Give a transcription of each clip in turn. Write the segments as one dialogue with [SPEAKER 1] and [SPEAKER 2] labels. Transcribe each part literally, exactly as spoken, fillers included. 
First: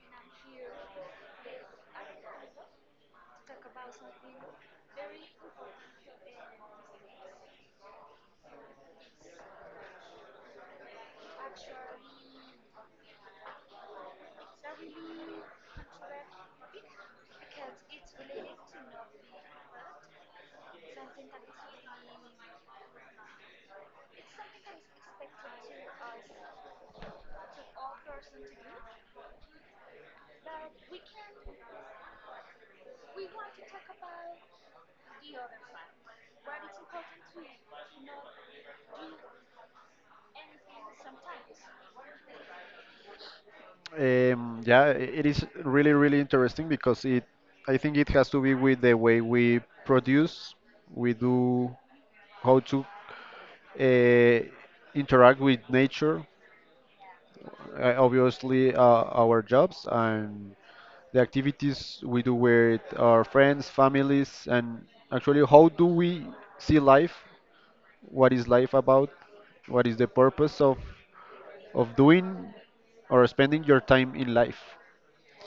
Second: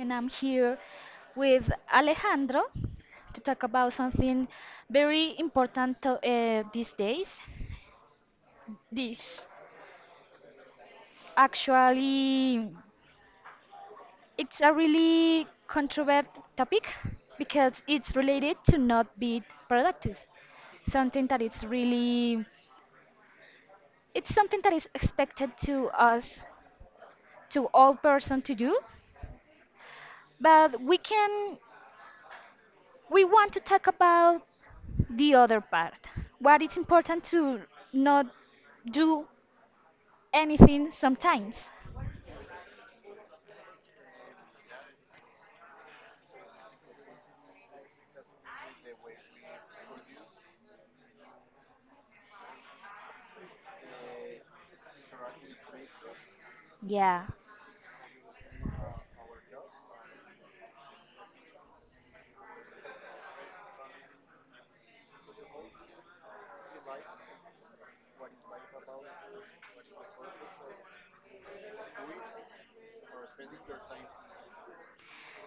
[SPEAKER 1] and I'm here with Alejandro to talk about something very important to, uh, these days. This actually it's a really controversial topic because it's related to not be productive. Something that is really it's something that is expected to us to all person to do, but we can we want to talk about the other part. What it's important to not do anything sometimes.
[SPEAKER 2] Um, yeah, i- it is really, really interesting because it, I think it has to be with the way we produce, we do, how to uh, interact with nature,
[SPEAKER 1] Yeah.
[SPEAKER 2] uh, obviously uh, our jobs and the activities we do with our friends, families, and actually how do we see life? What is life about? What is the purpose of of doing or spending your time in life?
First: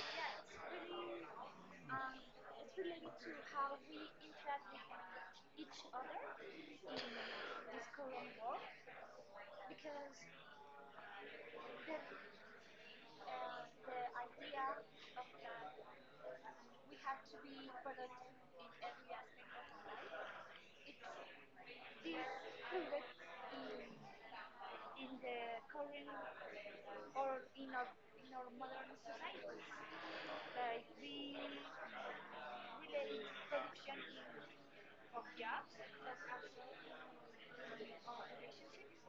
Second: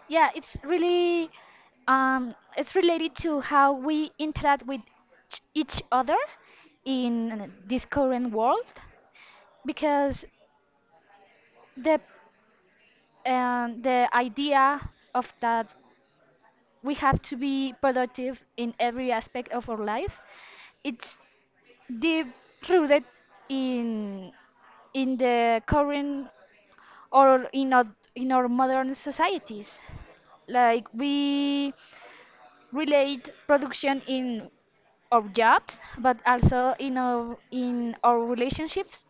[SPEAKER 1] Yeah, it's really um it's related to how we interact with ch- each other in this current world because the um, the idea of that we have to be productive in every aspect of our life it's deep rooted in in the current or in our, in our modern societies. Like we relate production in our jobs, but also in our in our relationships,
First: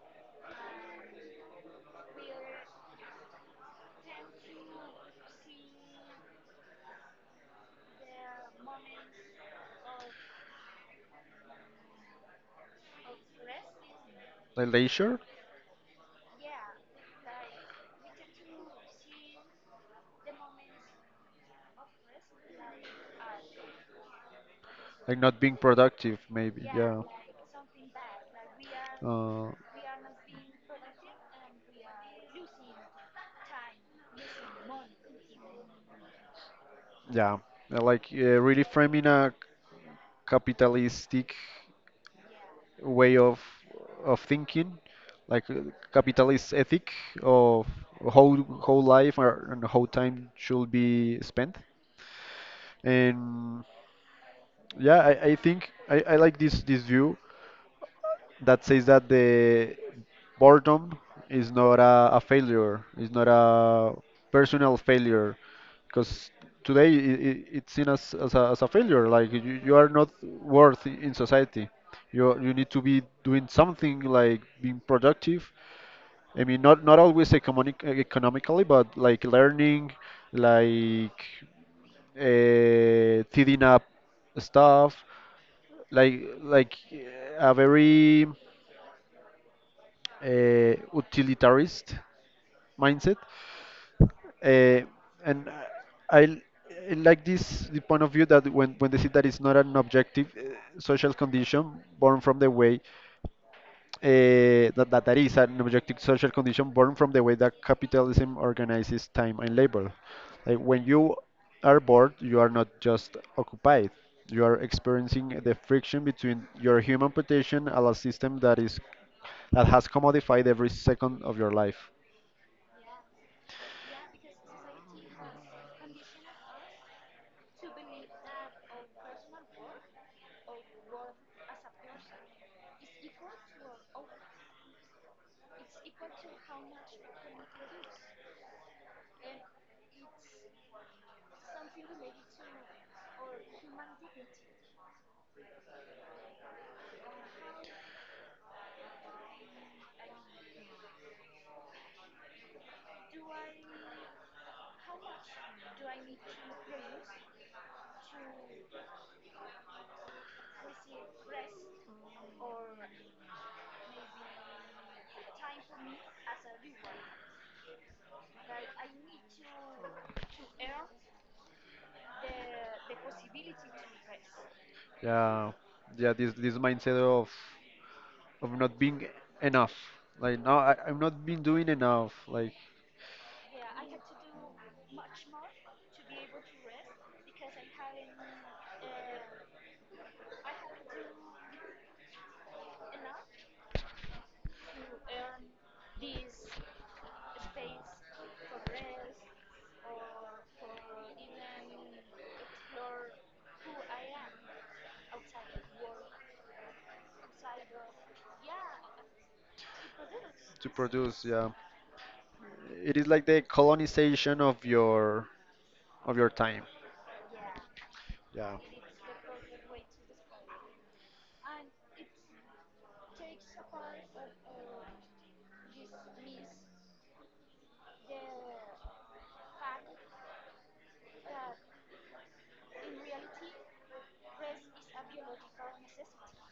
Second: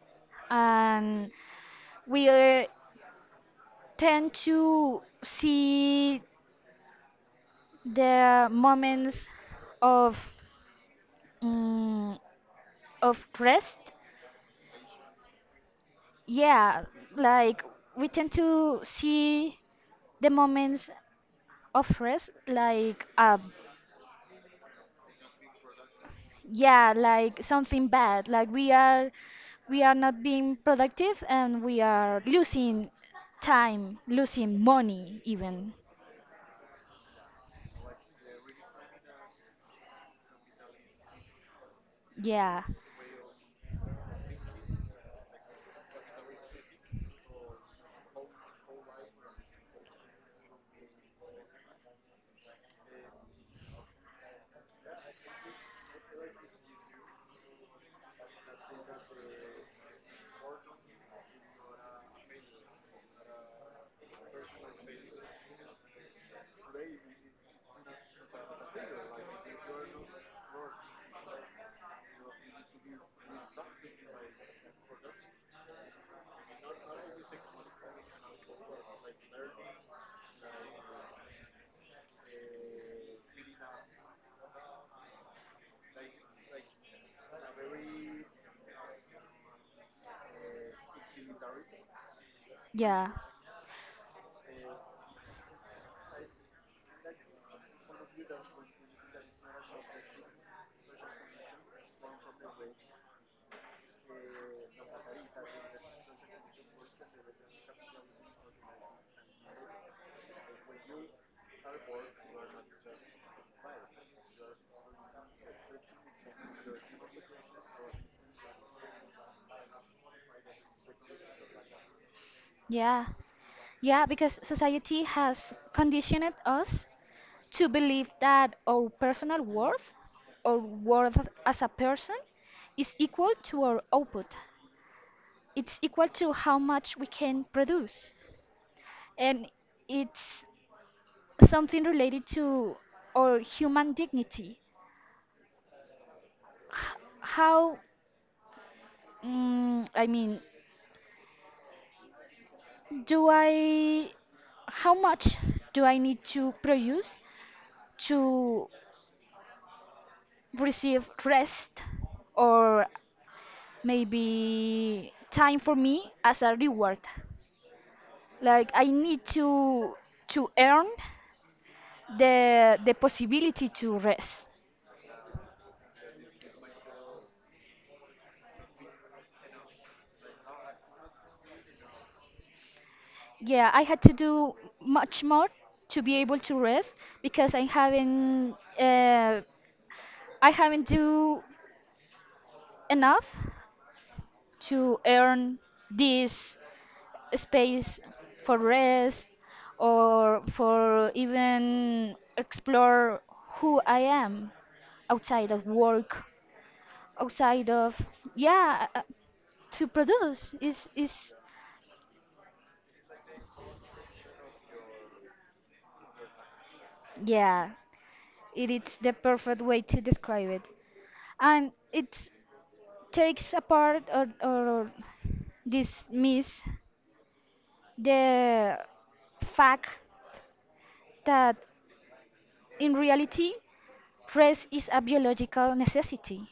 [SPEAKER 1] and we uh, tend to see the moments of mm of rest.
[SPEAKER 2] Like leisure?
[SPEAKER 1] Yeah, like we tend to see the moments of rest like uh
[SPEAKER 2] Like not being productive maybe,
[SPEAKER 1] yeah
[SPEAKER 2] yeah.
[SPEAKER 1] like something bad like we are
[SPEAKER 2] uh,
[SPEAKER 1] we are not being productive and we are losing time losing money even,
[SPEAKER 2] yeah Uh, like uh, really framing a capitalistic
[SPEAKER 1] yeah,
[SPEAKER 2] way of of thinking, like uh, capitalist ethic of how how life or, and how time should be spent. And yeah, i, I think I, I like this this view that says that the boredom is not a, a failure, it's not a personal failure, because today it, it's seen as, as, a, as a failure. Like you, you are not worth I- in society. You you need to be doing something like being productive. I mean, not not always economic, economically, but like learning, like uh, tidying up stuff, like like uh, a very uh, utilitarist
[SPEAKER 1] yeah,
[SPEAKER 2] mindset. Uh, and I, I like this, the point of view that when when they see that it's not an objective uh, social condition born from the way uh, that, that that is an objective social condition born from the way that capitalism organizes time and labor. Like when you are bored, you are not just occupied. You are experiencing the friction between your human potential and a system that is that has commodified every second of your life.
[SPEAKER 1] yeah, yeah, because society has conditioned us to believe that our personal worth or worth as a person is equal to our output, it's equal to how much we can produce, and it's something related to our human dignity. How, mm, I mean, do I, how much do I need to produce to receive rest or maybe time for me as a reward? Like I need to to earn the the possibility to rest.
[SPEAKER 2] Yeah, yeah. This this mindset of of not being enough. Like now, I, I'm not been doing enough. Like
[SPEAKER 1] Yeah, I had to do much more to be able to rest because I haven't uh, I haven't do enough to earn this space for rest or for even explore who I am outside of work, outside of, yeah, uh, to produce
[SPEAKER 2] to
[SPEAKER 1] is
[SPEAKER 2] produce.
[SPEAKER 1] is
[SPEAKER 2] Yeah, it is like the colonization of your of your time.
[SPEAKER 1] yeah,
[SPEAKER 2] Yeah,
[SPEAKER 1] it is the perfect way to describe it, and it's takes apart or, or dismiss the fact that in reality rest is a biological necessity.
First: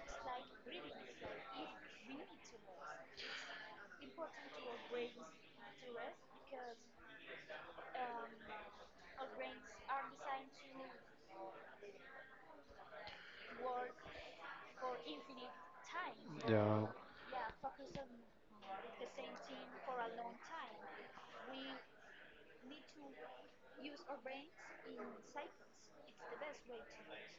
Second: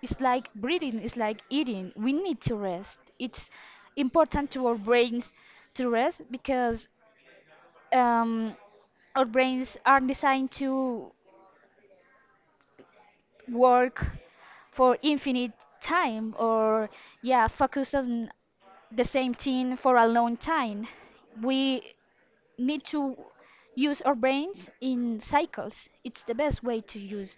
[SPEAKER 1] It's like breathing, it's like eating, we need to rest. It's important to our brains to rest because um, our brains are designed to work for infinite time
[SPEAKER 2] yeah.
[SPEAKER 1] or, yeah, focus on the same thing for a long time. We need to use our brains in cycles, it's the best way to use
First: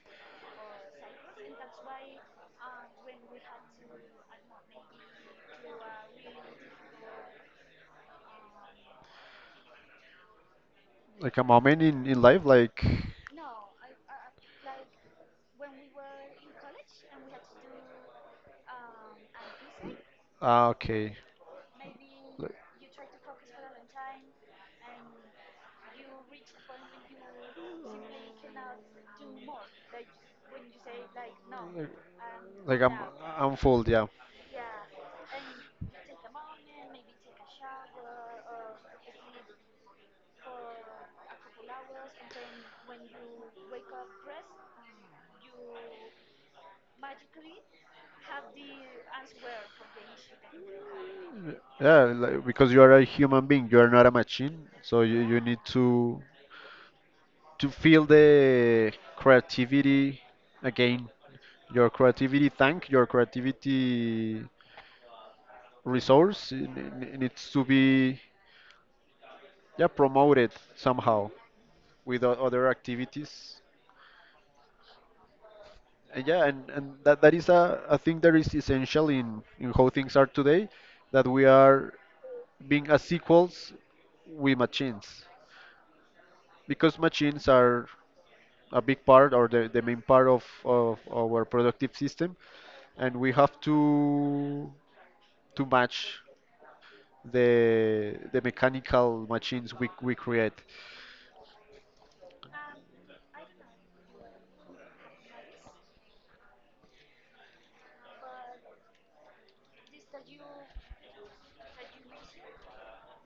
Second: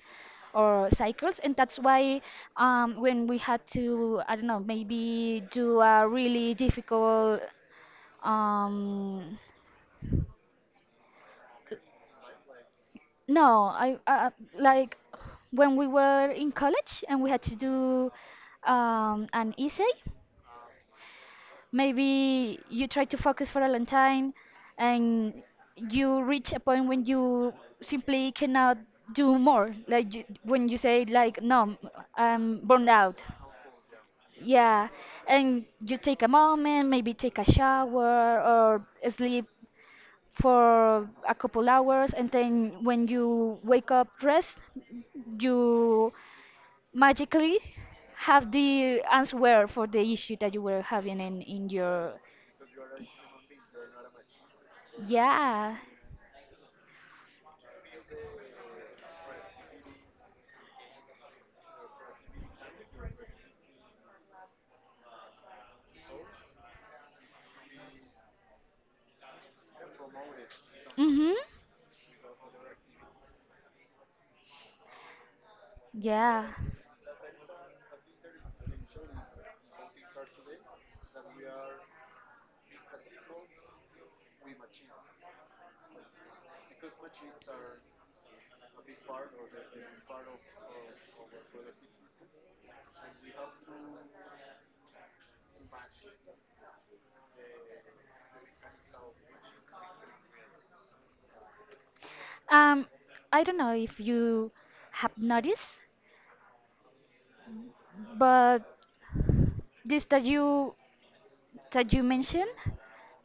[SPEAKER 1] our cycles, and that's why, um, when we had to, I don't know, maybe do a really difficult, um,
[SPEAKER 2] Like a moment in in life. Like
[SPEAKER 1] no, I uh, like when we were in college and we had to do, um, an essay.
[SPEAKER 2] ah, okay.
[SPEAKER 1] Maybe you try to focus for a long time and you reach a point when you simply cannot do more.
[SPEAKER 2] Like,
[SPEAKER 1] Like you, when you say like, no,
[SPEAKER 2] Like
[SPEAKER 1] I'm
[SPEAKER 2] like
[SPEAKER 1] burned
[SPEAKER 2] I'm
[SPEAKER 1] out.
[SPEAKER 2] I'm full, yeah.
[SPEAKER 1] Yeah, and you take a moment, maybe take a shower or sleep for a couple hours, and then when you wake up rest you magically have the answer for the issue that you were having in, in
[SPEAKER 2] Yeah,
[SPEAKER 1] your,
[SPEAKER 2] like, because you are a human being, you are not a machine, so you, you need
[SPEAKER 1] yeah.
[SPEAKER 2] to to feel the creativity again. Your creativity tank, your creativity resource it, it it needs to be yeah promoted somehow
[SPEAKER 1] Mm-hmm.
[SPEAKER 2] with o- other activities. And yeah,
[SPEAKER 1] Yeah,
[SPEAKER 2] and, and that, that is a, a thing that is essential in, in how things are today, that we are being a sequels with machines because machines are a big part or the, the main part of, of our productive system and we have to to match the the mechanical machines we, we create
[SPEAKER 1] um I don't know if you have noticed, but this that you that you mentioned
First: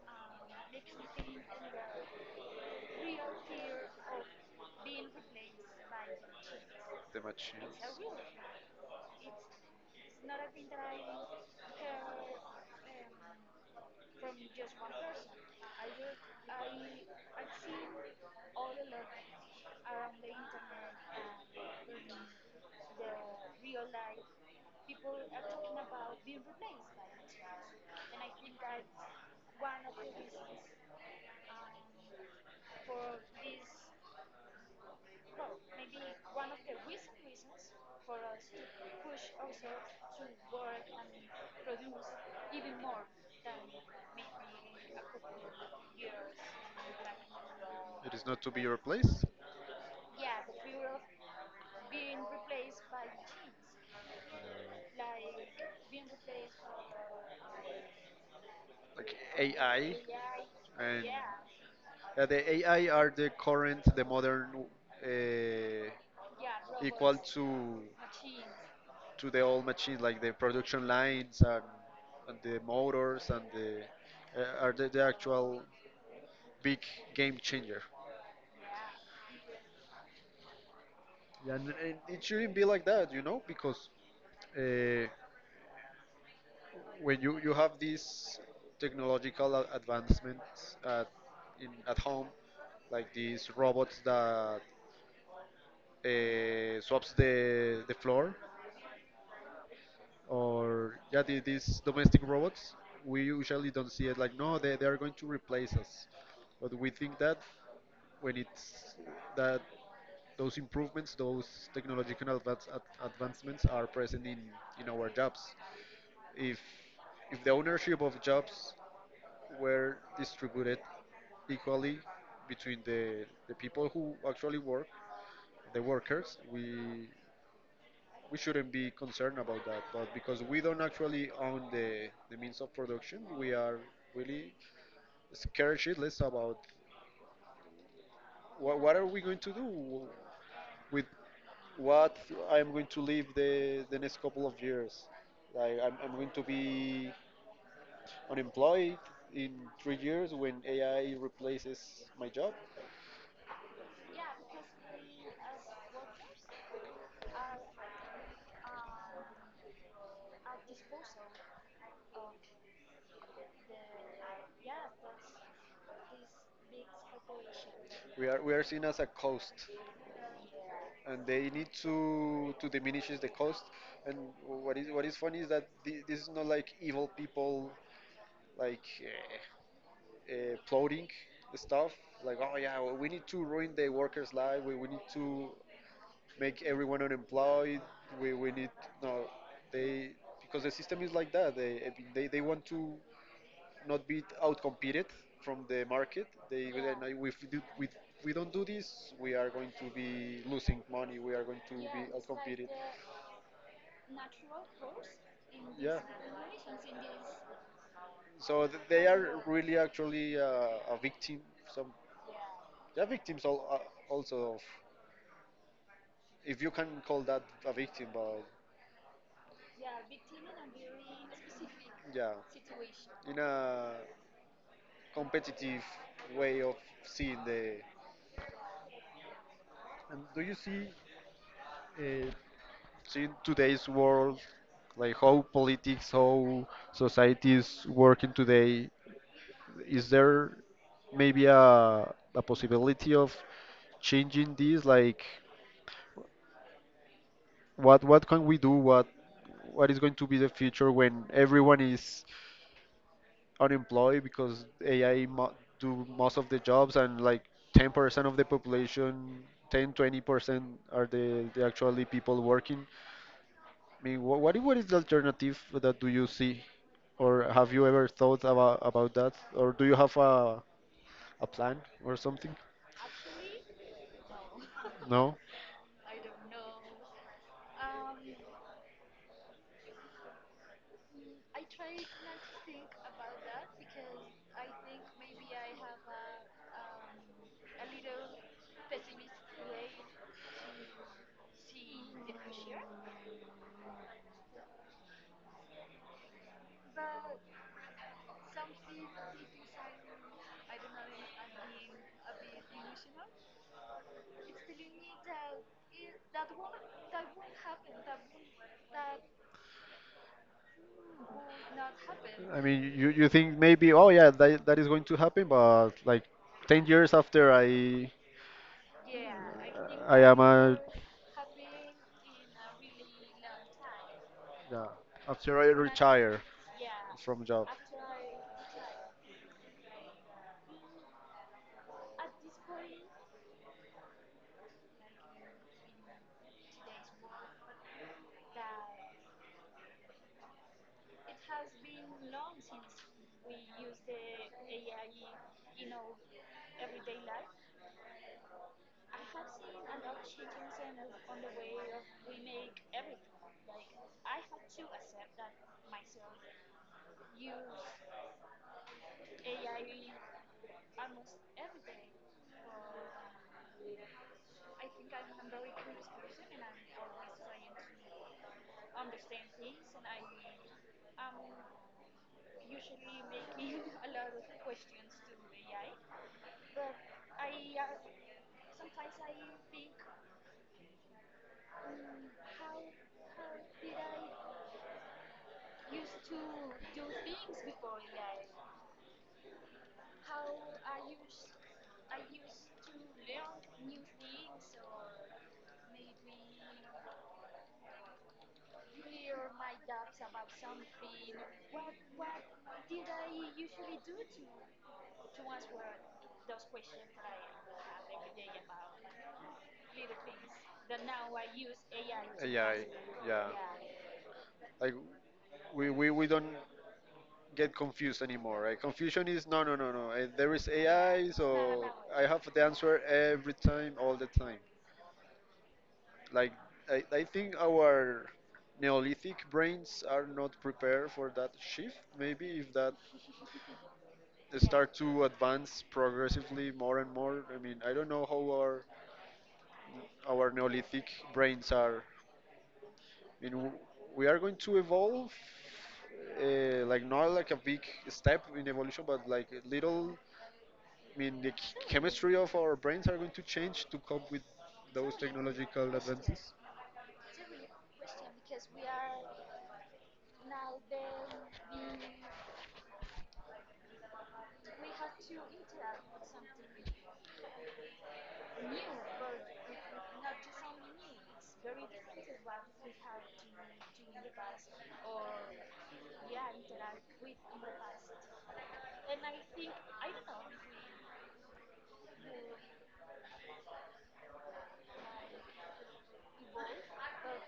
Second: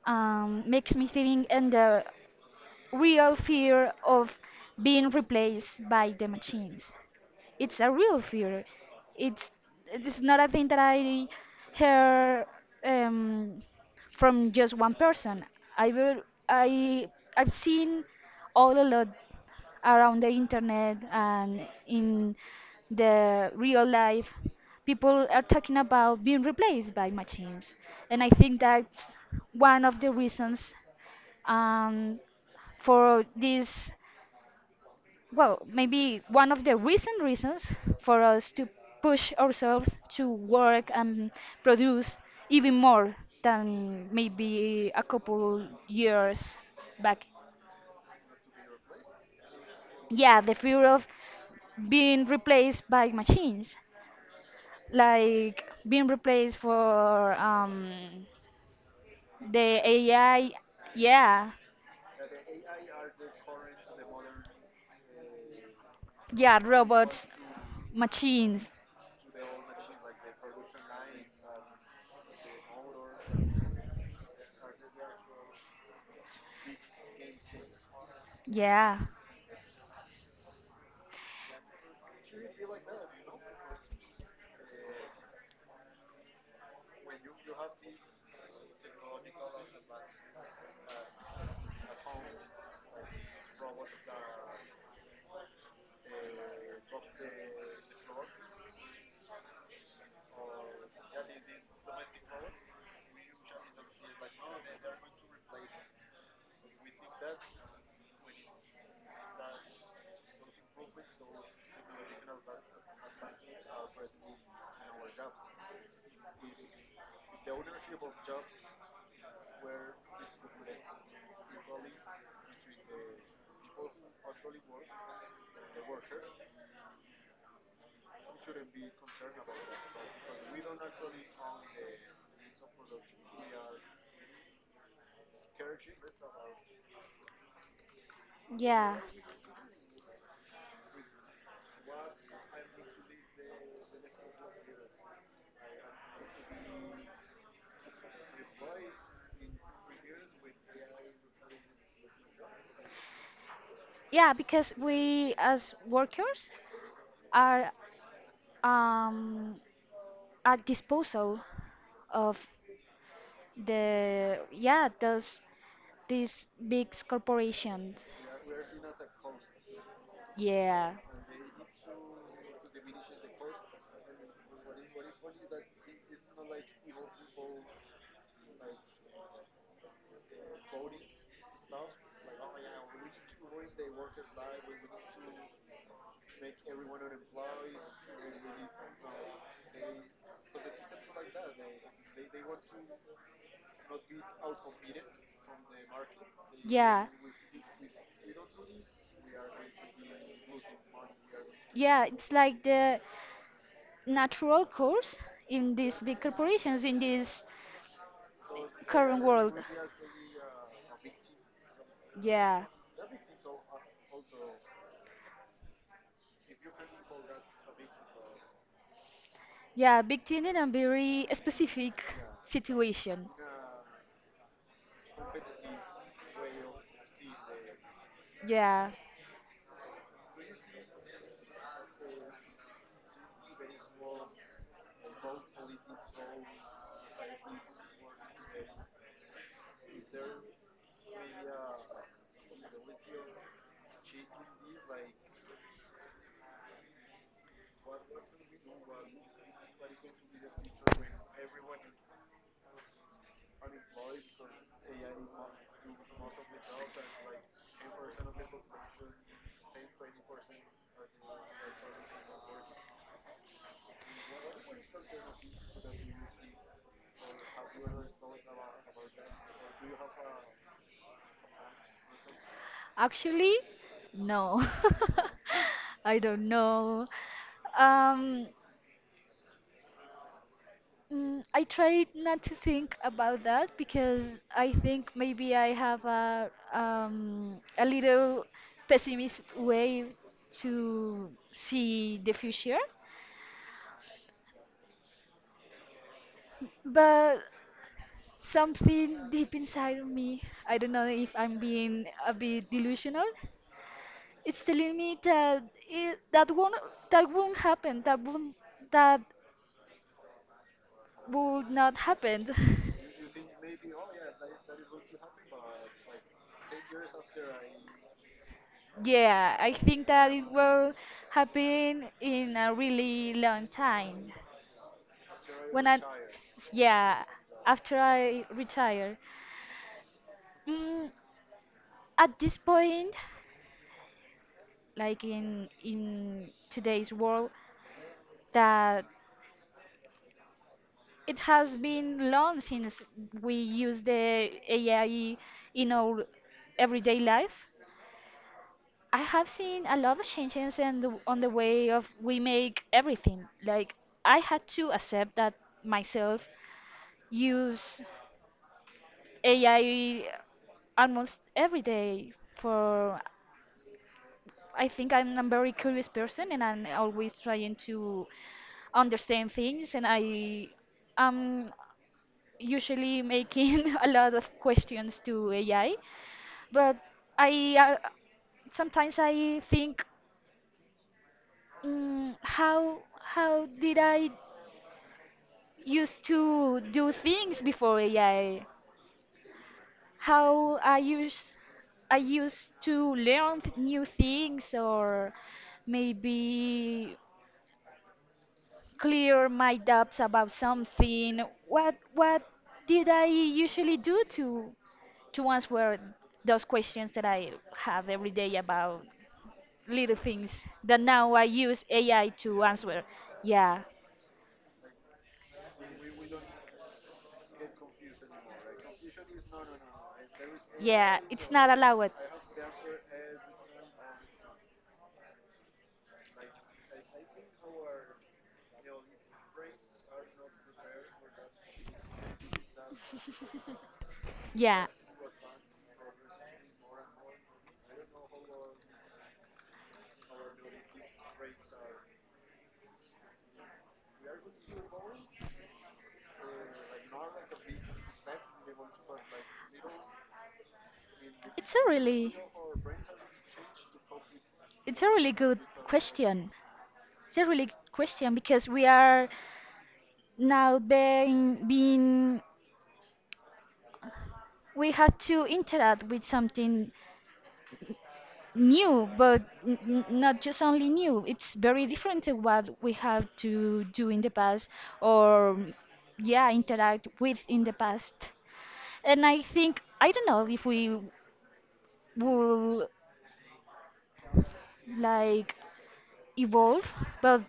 [SPEAKER 1] um, makes me think in the real fear of being replaced by the machines.
[SPEAKER 2] the
[SPEAKER 1] It's
[SPEAKER 2] machines.
[SPEAKER 1] a real fear. It's it's not a thing that I hear um, from just one person. I will I I've seen all a lot around the internet and in the real life people are talking about being replaced by machines, and I think that's one of the reasons, um, for this, well, maybe one of the recent reasons for us to push ourselves to work and produce even more than maybe a couple years back,
[SPEAKER 2] It is not to be replaced,
[SPEAKER 1] yeah, the fear of being replaced by machines, like being replaced for, um,
[SPEAKER 2] like
[SPEAKER 1] the
[SPEAKER 2] A I.
[SPEAKER 1] AI,
[SPEAKER 2] And
[SPEAKER 1] yeah,
[SPEAKER 2] yeah, the A I are the current, the modern
[SPEAKER 1] yeah,
[SPEAKER 2] uh, equal
[SPEAKER 1] robots,
[SPEAKER 2] to
[SPEAKER 1] machines,
[SPEAKER 2] to the old machines, like the production lines and, and the motors and the uh, are the, the actual big game changer.
[SPEAKER 1] yeah,
[SPEAKER 2] Yeah. And, and it shouldn't be like that, you know, because uh, when you, you have these technological a- advancements at, in, at home, like these robots that uh, swaps the, the floor, or yeah, the, these domestic robots, we usually don't see it like, no, they, they are going to replace us. But we think that when it's that those improvements, those technological advance, ad, advancements are present in, in our jobs. If if the ownership of jobs were distributed equally between the, the people who actually work, the workers. We we shouldn't be concerned about that, but because we don't actually own the, the means of production, we are really scared shitless about what,
[SPEAKER 1] yeah.
[SPEAKER 2] what are we going to do with what I'm going to live the, the next couple of years. Like I'm, I'm going to be unemployed in three years when A I replaces my job.
[SPEAKER 1] Yeah, because we as workers are, um, at disposal of the yeah, those these big corporations.
[SPEAKER 2] We are we are seen as a cost,
[SPEAKER 1] Yeah,
[SPEAKER 2] and they need to to diminish the cost. And what is what is funny is that thi- this is not like evil people like uh, uh, plotting stuff. Like oh yeah, well, we need to ruin the workers' life. We, we need to make everyone unemployed. We we need no they because the system is like that. They they, they want to not be outcompeted from the market. They will then,
[SPEAKER 1] yeah,
[SPEAKER 2] if we, do, we, we don't do this, we are going to be losing money. We are going to be
[SPEAKER 1] yeah. It's like
[SPEAKER 2] outcompeted.
[SPEAKER 1] the natural course in these
[SPEAKER 2] Yeah.
[SPEAKER 1] big corporations in this
[SPEAKER 2] So th- they
[SPEAKER 1] current
[SPEAKER 2] are
[SPEAKER 1] world.
[SPEAKER 2] really actually uh, a victim. Some
[SPEAKER 1] Yeah.
[SPEAKER 2] they are victims all, uh, also of if you can call that a victim, but
[SPEAKER 1] Yeah, big team in a very specific
[SPEAKER 2] yeah,
[SPEAKER 1] situation.
[SPEAKER 2] in a competitive way of seeing the
[SPEAKER 1] Yeah,
[SPEAKER 2] And do you see uh, see in today's world, like how politics, how society is working today, is there maybe a a possibility of changing this? Like, what what can we do? What what is going to be the future when everyone is unemployed because A I mo do most of the jobs and like ten percent of the population, ten, twenty percent are the, the actually people working. I mean, wha- what what is the alternative that do you see, or have you ever thought about about that, or do you have a a plan or something?
[SPEAKER 1] actually, no.
[SPEAKER 2] No.
[SPEAKER 1] I don't know. Um, mm, I try not to think about that because I think maybe I have a, um, a little pessimist way to see the future, but something deep inside of me, I don't know if I'm being a bit delusional, it's telling me that, it, that won't that won't happen. That won't that would not happen.
[SPEAKER 2] I mean, you you think maybe, oh yeah, that that is going to happen, but like ten years after I
[SPEAKER 1] Yeah, I think
[SPEAKER 2] I
[SPEAKER 1] that
[SPEAKER 2] am
[SPEAKER 1] it
[SPEAKER 2] a
[SPEAKER 1] will happen in a really long time.
[SPEAKER 2] yeah after I
[SPEAKER 1] When I
[SPEAKER 2] retire
[SPEAKER 1] Yeah,
[SPEAKER 2] from job.
[SPEAKER 1] after I retire. Mm, at this point, like in in today's world, that it has been long since we use the A I in our everyday life. I have seen a lot of changes in the, on the way of we make everything. Like I had to accept that myself use A I almost every day for, I think I'm a very curious person and I'm always trying to understand things, and I am usually making a lot of questions to A I, but I, uh, sometimes I think, Mm, how how did I used to do things before A I? How I used I used to learn th- new things, or maybe clear my doubts about something. What what did I usually do to to answer those questions that I have every day about little things that now I use A I to
[SPEAKER 2] A I,
[SPEAKER 1] answer?
[SPEAKER 2] yeah.
[SPEAKER 1] Yeah.
[SPEAKER 2] Like we, we, we don't get confused anymore, right? Confusion is no, no, no, no. Eh, there is yeah,
[SPEAKER 1] Yeah,
[SPEAKER 2] A I, not
[SPEAKER 1] it's not
[SPEAKER 2] so
[SPEAKER 1] allowed.
[SPEAKER 2] I have the answer every time, all the time. Like I, I think our Neolithic brains are not prepared for that shift. Maybe if that
[SPEAKER 1] Yeah,
[SPEAKER 2] start to advance progressively more and more. I mean, I don't know how our our Neolithic brains are. I mean, w- we are going to evolve, uh, like not like a big step in evolution, but like a little. I mean, the
[SPEAKER 1] it's
[SPEAKER 2] ch-
[SPEAKER 1] a really,
[SPEAKER 2] chemistry of our brains are going to change to cope with
[SPEAKER 1] it's a
[SPEAKER 2] those
[SPEAKER 1] really good
[SPEAKER 2] technological
[SPEAKER 1] question.
[SPEAKER 2] advances.
[SPEAKER 1] It's a really good question because we are now being, being we have to interact with something new, but n n- not just only new. It's very different to what we have to do in the past, or, yeah, interact with in the past. And I think I don't know if we will, like, evolve, but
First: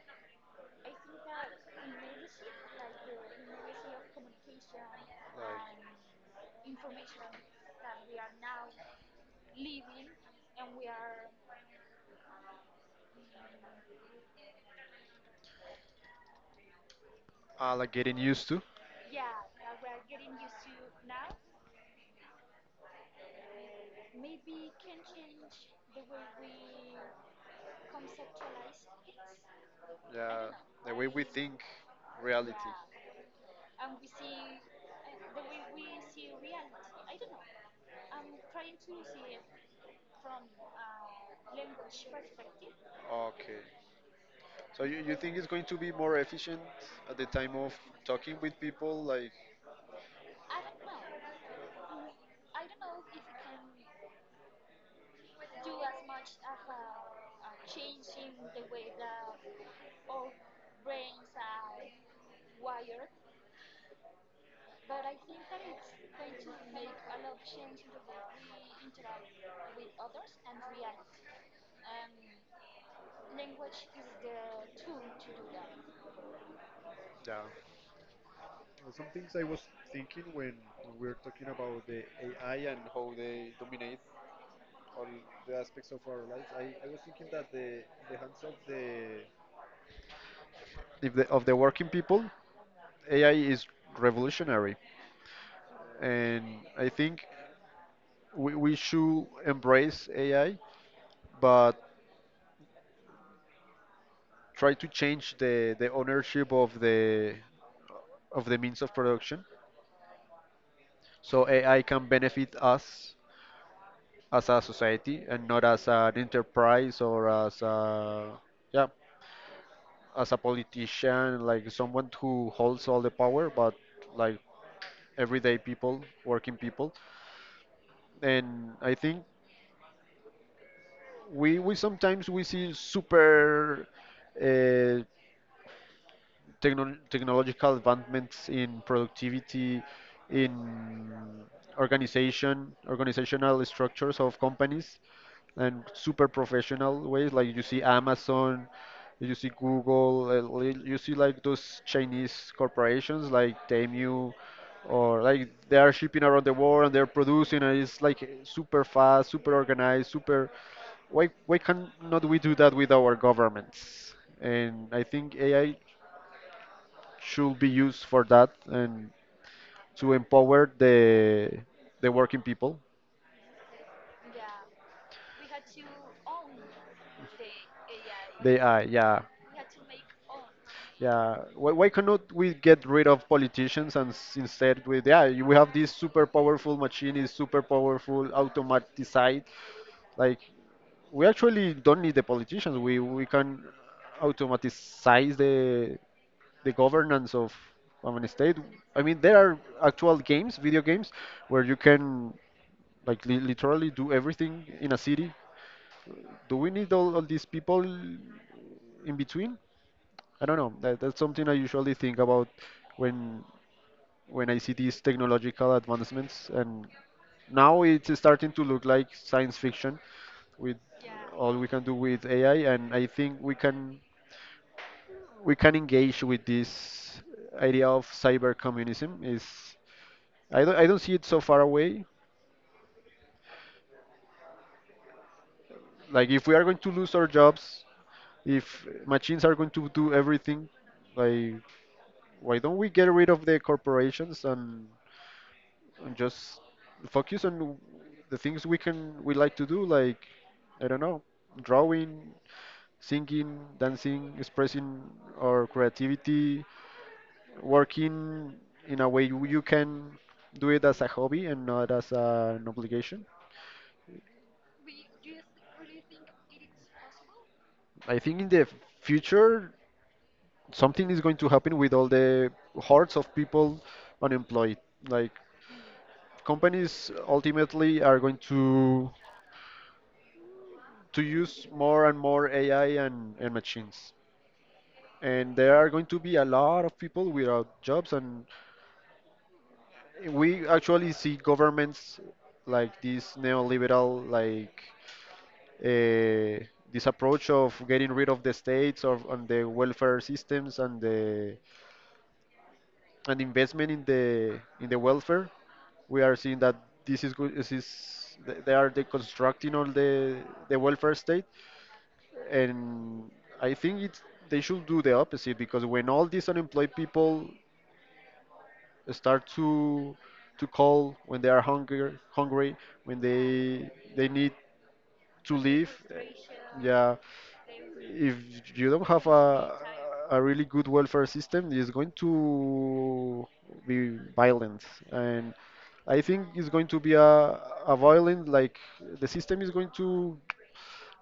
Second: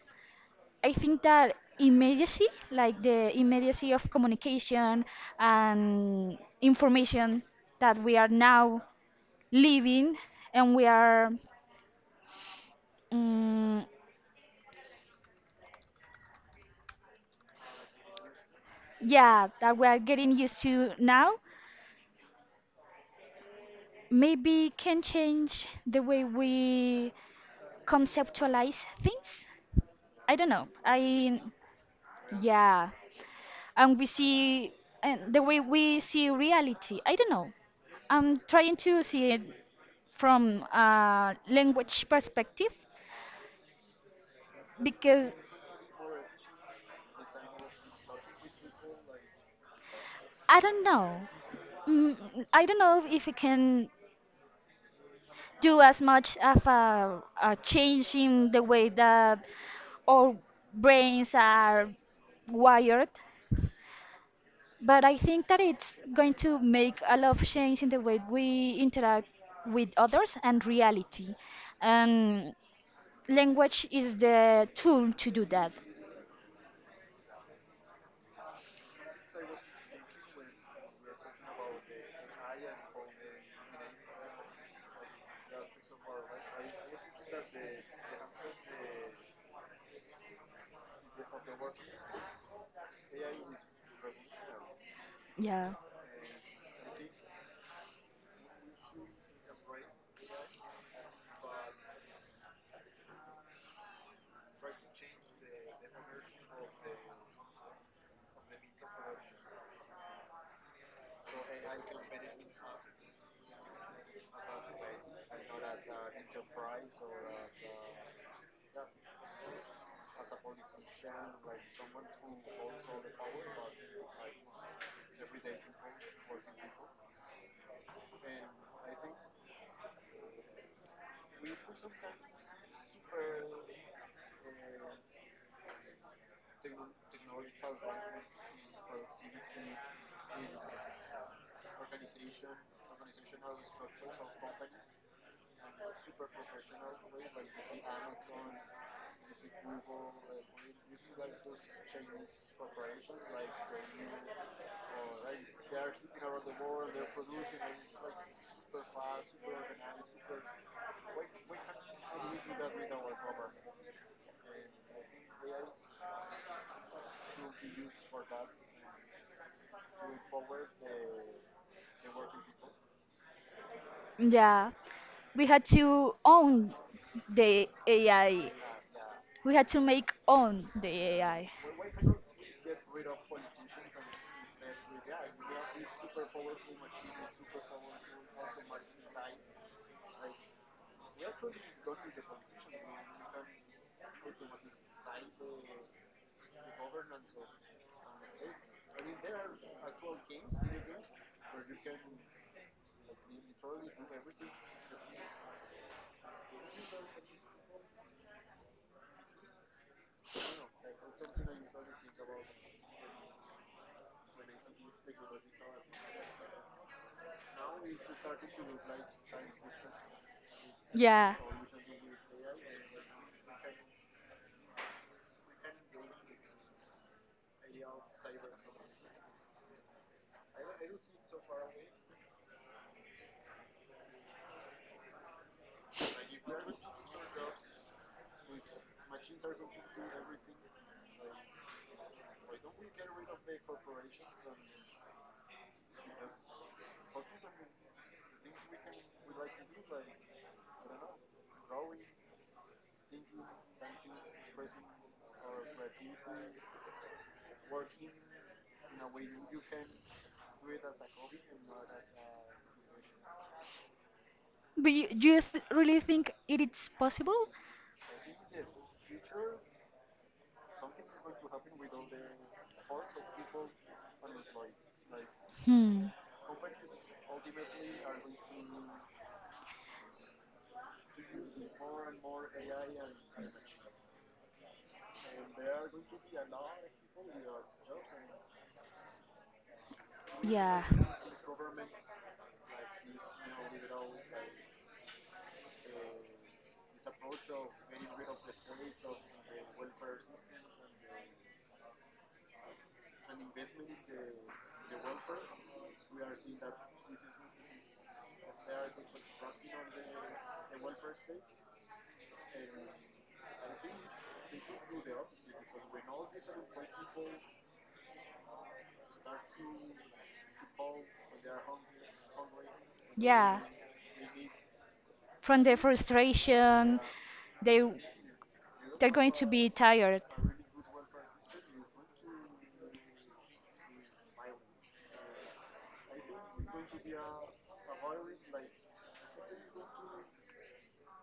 [SPEAKER 1] I think that immediacy, like the immediacy of communication
[SPEAKER 2] Like
[SPEAKER 1] and information that we are now living and we are, mm
[SPEAKER 2] uh, like getting used to
[SPEAKER 1] yeah, that we are getting used to now, maybe can change the way we conceptualize things. I
[SPEAKER 2] yeah
[SPEAKER 1] don't know.
[SPEAKER 2] the way we
[SPEAKER 1] I
[SPEAKER 2] think reality
[SPEAKER 1] Yeah. And we see, and the way we see reality I don't know, I'm trying to see it from a language perspective
[SPEAKER 2] okay so you, you
[SPEAKER 1] because
[SPEAKER 2] think it's going to be more efficient at the time of talking with people like
[SPEAKER 1] i don't know Mm, I don't know if it can do as much of a, a change in the way that our brains are wired, but I think that it's going to make a lot of change in the way we interact with others and reality. um, Language is the tool to do that.
[SPEAKER 2] yeah. Uh, Some things I was thinking when we were talking about the A I and how they dominate all the aspects of our lives. I, I was thinking that the in the hands of the if the, of the working people ai is revolutionary
[SPEAKER 1] Yeah.
[SPEAKER 2] and I think we, we should embrace ai but try to change the, the ownership of the of the means of production so A I can benefit us as a society and not as an enterprise or as a yeah as a politician like someone who holds all the power but like everyday people working people. And I think we we sometimes we see super uh, techno- technological advancements in productivity, in organization, organizational structures of companies, and super professional ways. Like you see Amazon, you see Google, uh, li- you see like those Chinese corporations like Temu, or like they are shipping around the world and they're producing, and it's like super fast, super organized, super. Why why can not we do that with our governments? And I think A I should be used for that and to empower the the working people.
[SPEAKER 1] Yeah. We had to own the A I.
[SPEAKER 2] The A I, yeah,
[SPEAKER 1] We had to make own the
[SPEAKER 2] yeah.
[SPEAKER 1] A I.
[SPEAKER 2] Why, why cannot we get rid of politicians and s- instead with yeah, you- we have this super powerful machine, is super powerful, automatized. Like we actually don't need the politicians. We we can automatize the the governance of of an state. I mean, there are actual games, video games, where you can like li- literally do everything in a city. Do we need all, all these people in between? I don't know. That, that's something I usually think about when when I see these technological advancements, and now it's starting to look like science fiction with
[SPEAKER 1] Yeah.
[SPEAKER 2] all we can do with A I, and I think we can we can engage with this idea of cyber communism. Is I don't I don't see it so far away. Like if we are going to lose our jobs. If machines are going to do everything, like why don't we get rid of the corporations and, and just focus on the things we can we like to do, like I don't know, drawing, singing, dancing, expressing our creativity, working in a way you you can do it as a hobby and not as an obligation.
[SPEAKER 1] But you, do you th- really think it is possible?
[SPEAKER 2] I think in the future something is going to happen with all the hordes of people unemployed. Like
[SPEAKER 1] Hmm.
[SPEAKER 2] companies ultimately are going to to use more and more A I and, and machines. And there are going to be a lot of people without jobs and we
[SPEAKER 1] Yeah.
[SPEAKER 2] actually see governments like this neoliberal like uh, this approach of getting rid of the states or on the welfare systems and the and investment in the in the welfare. We are seeing that this is good this is they they are deconstructing all the the welfare state. And I think it's they should do the opposite, because when all these unemployed people start to to call when they are hungry, hungry, when
[SPEAKER 1] Yeah,
[SPEAKER 2] they they need to
[SPEAKER 1] from the
[SPEAKER 2] leave,
[SPEAKER 1] frustration
[SPEAKER 2] yeah,
[SPEAKER 1] they
[SPEAKER 2] if you don't
[SPEAKER 1] they're
[SPEAKER 2] have
[SPEAKER 1] going to be
[SPEAKER 2] a
[SPEAKER 1] tired,
[SPEAKER 2] a really good welfare system, it's going to be violent and. I think it's going to be a, a violent, like the system is going to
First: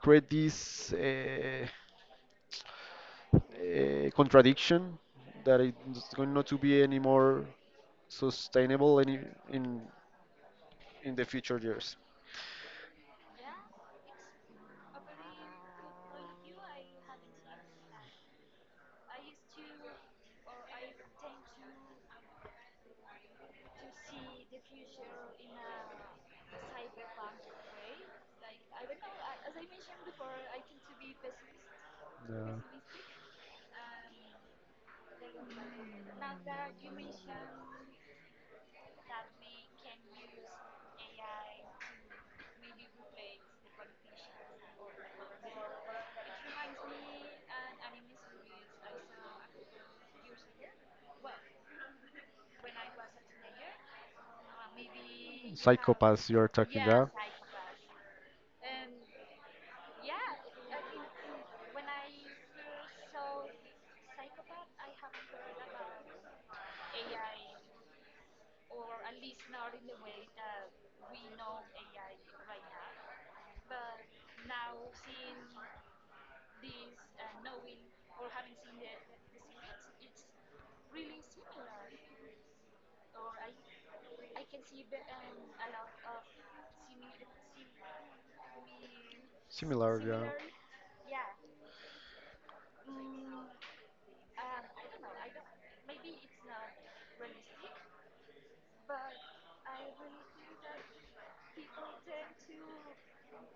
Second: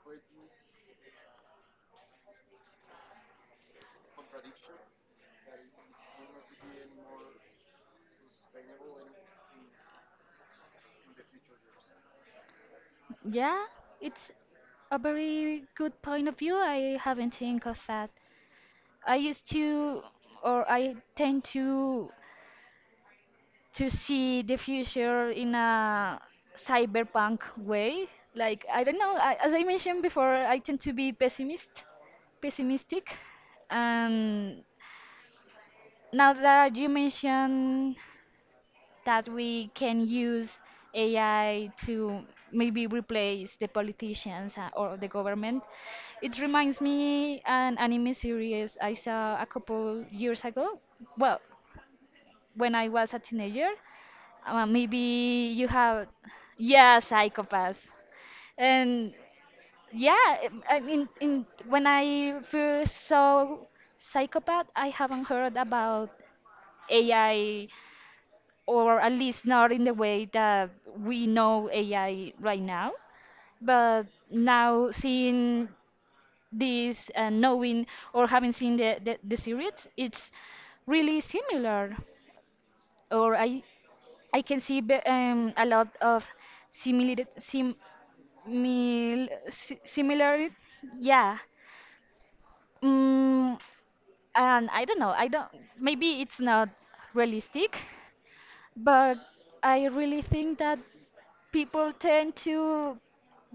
[SPEAKER 2] create this uh, uh, contradiction that it's going not to be any more sustainable any in in the future years.
[SPEAKER 1] yeah, it's a very good point of view, I haven't think of that. i used to or i tend to to see the future in a cyberpunk way, like I don't know, I, as I mentioned before I tend to be pessimist
[SPEAKER 2] Yeah.
[SPEAKER 1] pessimistic, and now that you mention that we can use A I to maybe replace the politicians, uh, or the government. It reminds me an anime series I saw a couple years ago. Well, when I was a teenager, uh, maybe you have,
[SPEAKER 2] Psychopaths, you are talking
[SPEAKER 1] yeah,
[SPEAKER 2] about.
[SPEAKER 1] psychopaths. And yeah, I I mean, in, when I first saw Psychopath, I haven't heard about A I, or at least not in the way that we know A I right now. But now seeing this and knowing, or having seen the, the, the series, it's really similar. Or I I can see be- um, a lot of similar sim, mil, si, similar, yeah. Mm, and I don't know. I don't. Maybe it's not realistic, but I really think that people tend to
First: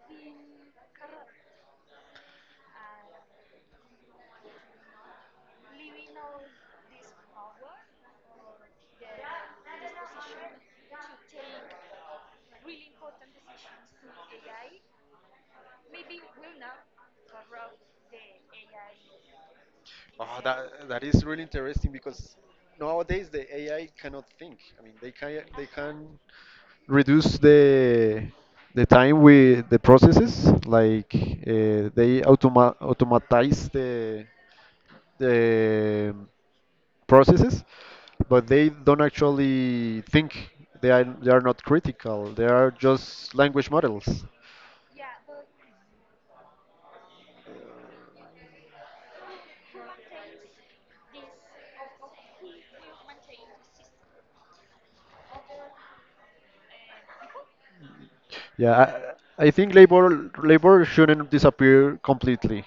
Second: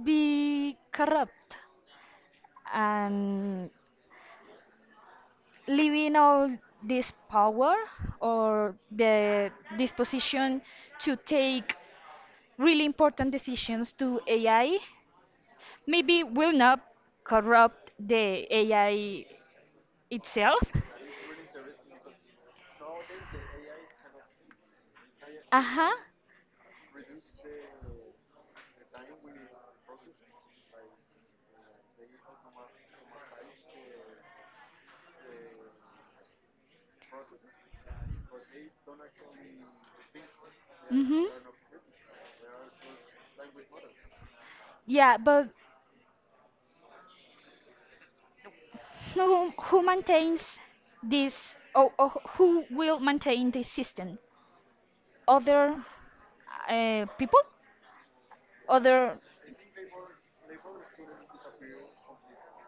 [SPEAKER 1] be corrupt, and leaving all this power or the disposition to take really important decisions to A I maybe will not corrupt the A I
[SPEAKER 2] Oh, that
[SPEAKER 1] itself.
[SPEAKER 2] that is really interesting, because nowadays the A I cannot think. I mean, they can they
[SPEAKER 1] Uh-huh.
[SPEAKER 2] can reduce the the time with the processes, like uh, they automa automatize the the processes, but they don't actually think. They are
[SPEAKER 1] Mm-hmm.
[SPEAKER 2] they are not critical. They are just language models.
[SPEAKER 1] Yeah, but Who, who maintains this, or, or who will maintain this system? Other, uh, people?
[SPEAKER 2] Yeah,
[SPEAKER 1] Other,
[SPEAKER 2] I, I think labor labor shouldn't disappear completely.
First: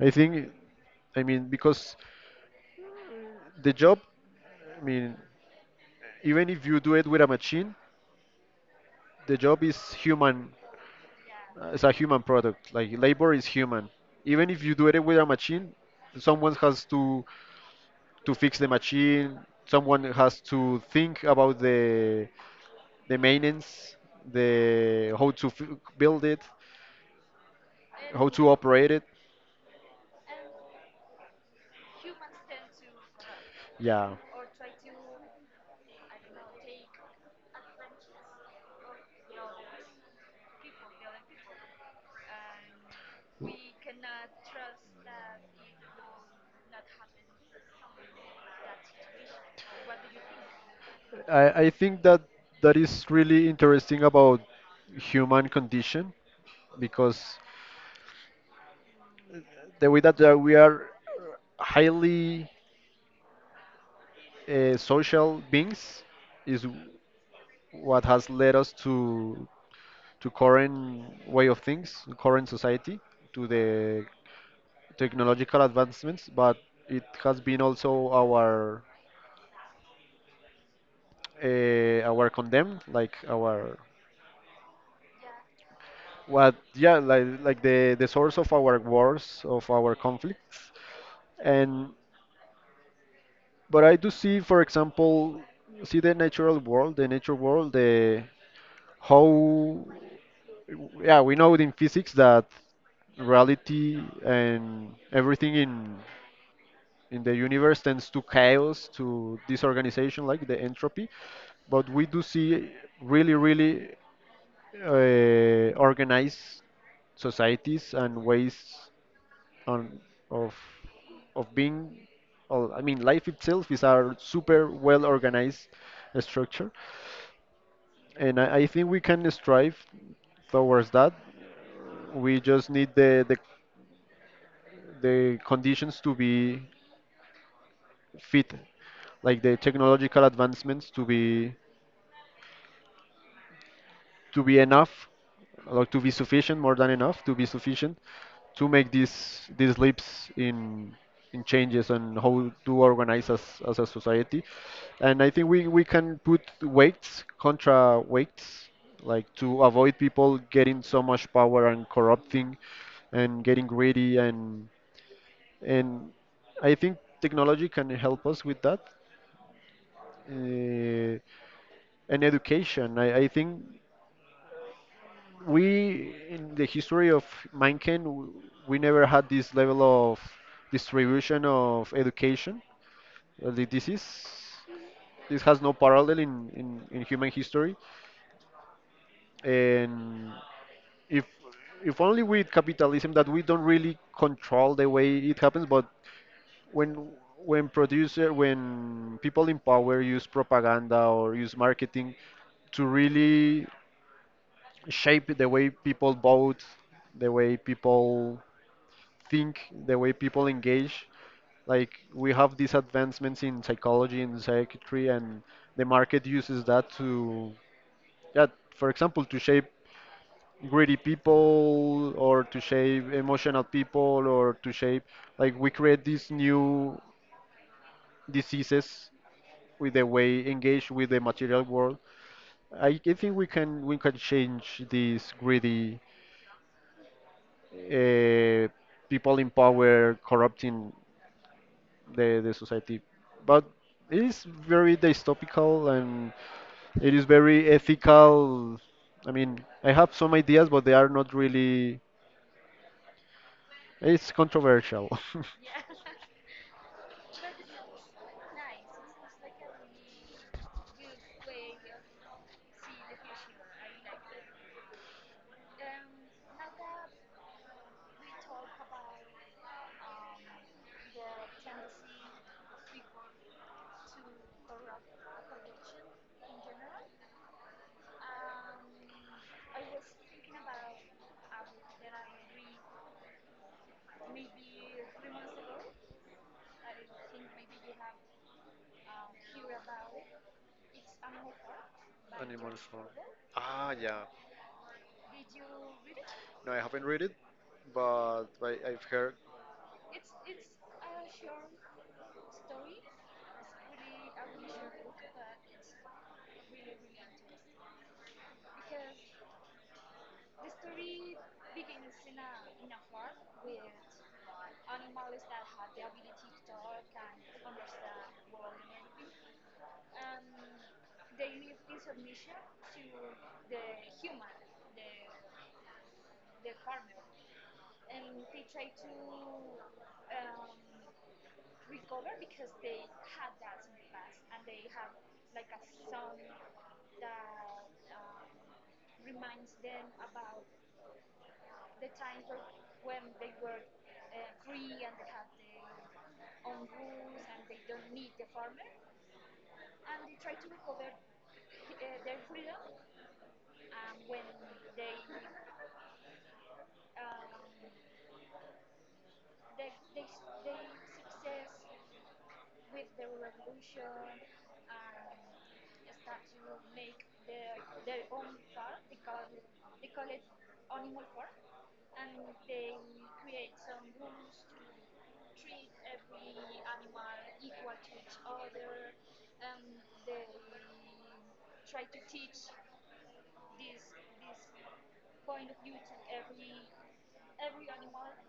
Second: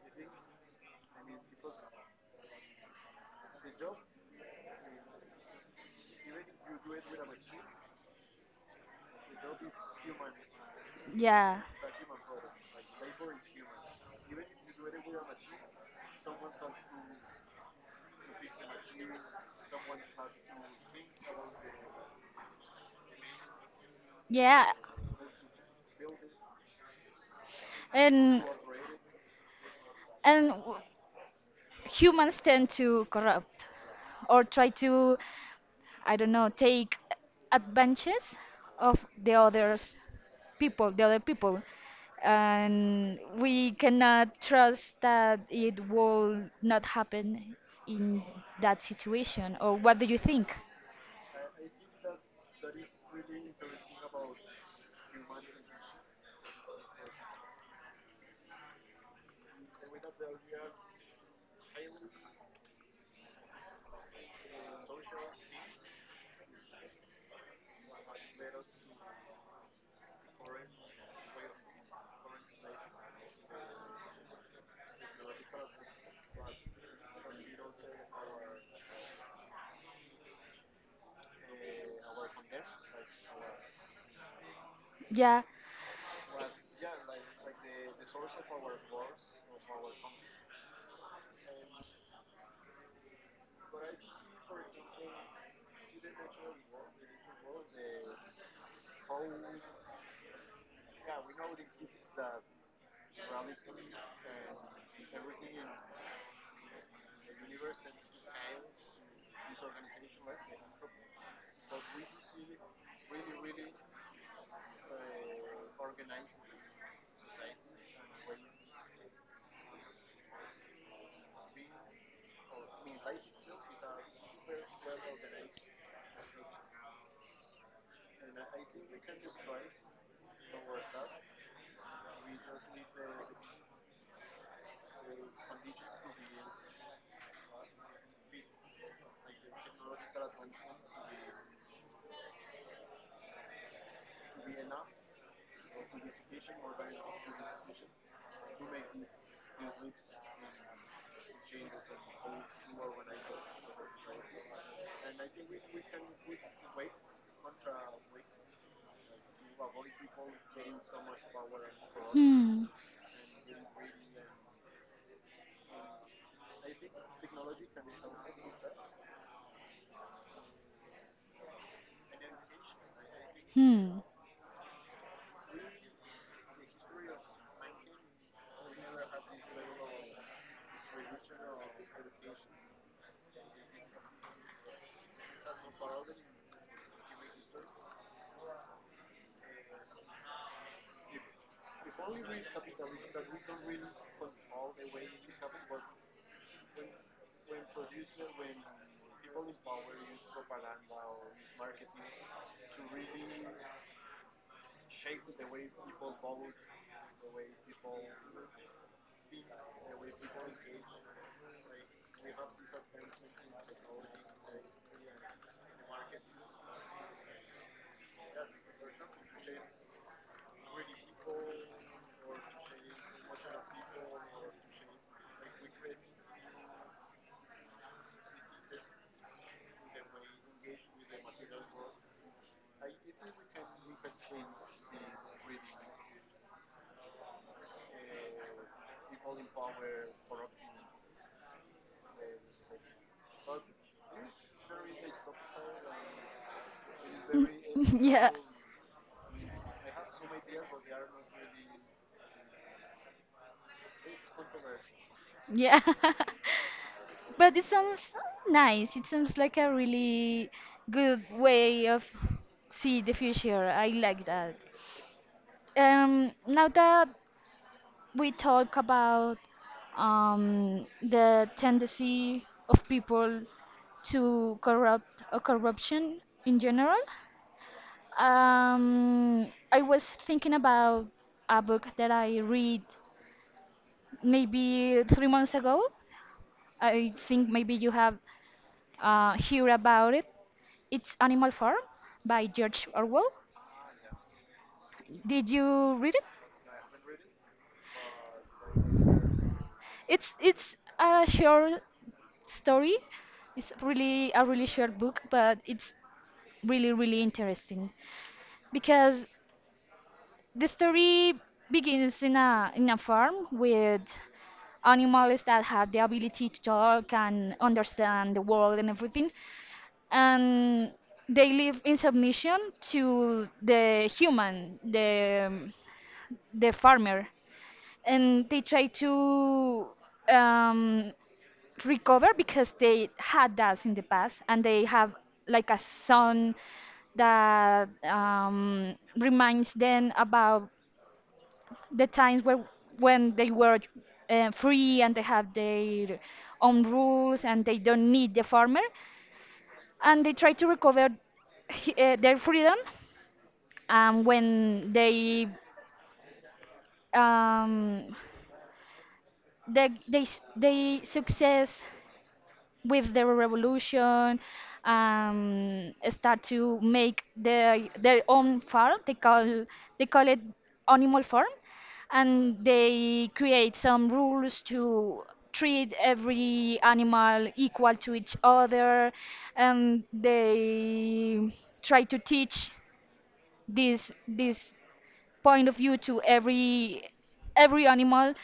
[SPEAKER 2] I think, I mean, because the job, I mean, even if you do it with a machine, the job is human.
[SPEAKER 1] yeah,
[SPEAKER 2] uh, It's a human product. Like labor is human. Even if you do it with a machine, someone has to to fix the machine. Someone has to think about the the maintenance,
[SPEAKER 1] yeah.
[SPEAKER 2] the how to f build it, how
[SPEAKER 1] And
[SPEAKER 2] to operate it.
[SPEAKER 1] and humans tend to corrupt
[SPEAKER 2] Yeah.
[SPEAKER 1] or try to, I don't know, take advantages of the others people, the other people. And we cannot trust that it will not happen in that situation. Or what do you think?
[SPEAKER 2] I, I think that that is really interesting about human condition, because the way that uh, we are highly uh, social beings is what has led us to to current way of things, current society, to the technological advancements, but it has been also our uh, our condemned, like our
[SPEAKER 1] Yeah.
[SPEAKER 2] what, yeah, like like the the source of our wars, of our conflicts, and but I do see, for example, see the natural world, the nature world, the how, yeah, we know in physics that reality and everything in in the universe tends to chaos, to disorganization, like the entropy. But we do see really, really uh, organized societies and ways on of of being. Or, I mean, life itself is a super well organized structure, and I, I think we can strive towards that. We just need the the the conditions to be fit, like the technological advancements to be to be enough or to be sufficient more than enough to be sufficient to make these these leaps in in changes and how to organize as, as a society. And I think we, we can put weights contra weights, like to avoid people getting so much power and corrupting
[SPEAKER 1] Hmm.
[SPEAKER 2] and getting greedy and and I think technology can help us with that, uh, and education. I, I think
[SPEAKER 1] Hmm.
[SPEAKER 2] we, in the history of mankind, w- we never had this level of distribution of education. Uh, thi- This is this has no parallel in, in, in human history, and if if only with capitalism, that we don't really control the way it happens, but when when producer when people in power use propaganda or use marketing to really shape the way people vote, the way people think, the way people engage. Like we have these advancements in psychology and psychiatry, and the market uses that to, yeah, for example, to shape greedy people or to shape emotional people or to shape, like we create these new diseases with the way engaged with the material world. I, I think we can we can change this greedy uh, people in power corrupting the, the society. But it is very dystopical and it is very
[SPEAKER 1] Yeah.
[SPEAKER 2] ethical. I mean, I have some ideas, but they are not really. It's controversial.
[SPEAKER 1] Yeah. But it sounds nice. It sounds like a really good way of see the future. I like that. Um, now that we talk about, um, the tendency of people to corrupt or corruption in general, um, I was thinking about a book that I read maybe three months ago. I think maybe you have, uh, heard about it. It's Animal Farm by
[SPEAKER 2] Animal
[SPEAKER 1] George
[SPEAKER 2] Farm.
[SPEAKER 1] Orwell.
[SPEAKER 2] Ah, yeah.
[SPEAKER 1] Did you read it?
[SPEAKER 2] No, I haven't read it, but I, I've heard.
[SPEAKER 1] It's it's a short story. It's really a really short book, but it's really really interesting because the story begins in a in a farm with animals that have the ability to talk and understand the world and everything, and they live in submission to the human, the the farmer, and they try to, um, recover because they had that in the past, and they have like a son that, um, reminds them about the times where when they were, uh, free, and they have their own rules and they don't need the farmer, and they try to recover he- uh, their freedom. And when they um, they, they s- they success with the revolution, um, start to make their their own farm. They call they call it Animal Farm, and they create some rules to treat every animal equal to each other, and they try to teach this this point of view to every every animal,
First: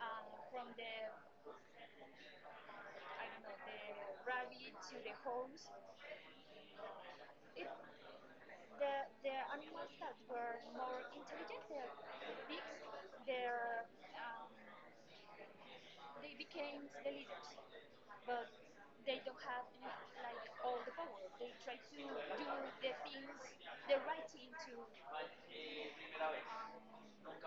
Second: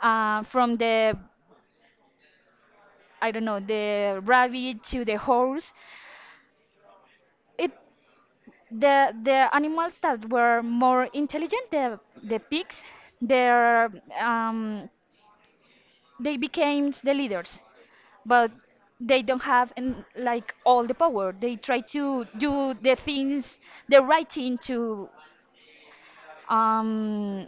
[SPEAKER 1] uh, from the I don't know the rabbit to the horse. It the the animals that were more intelligent, the the pigs, their um, they became the leaders, but they don't have an, like all the power. They try to do the things, the right thing to, um,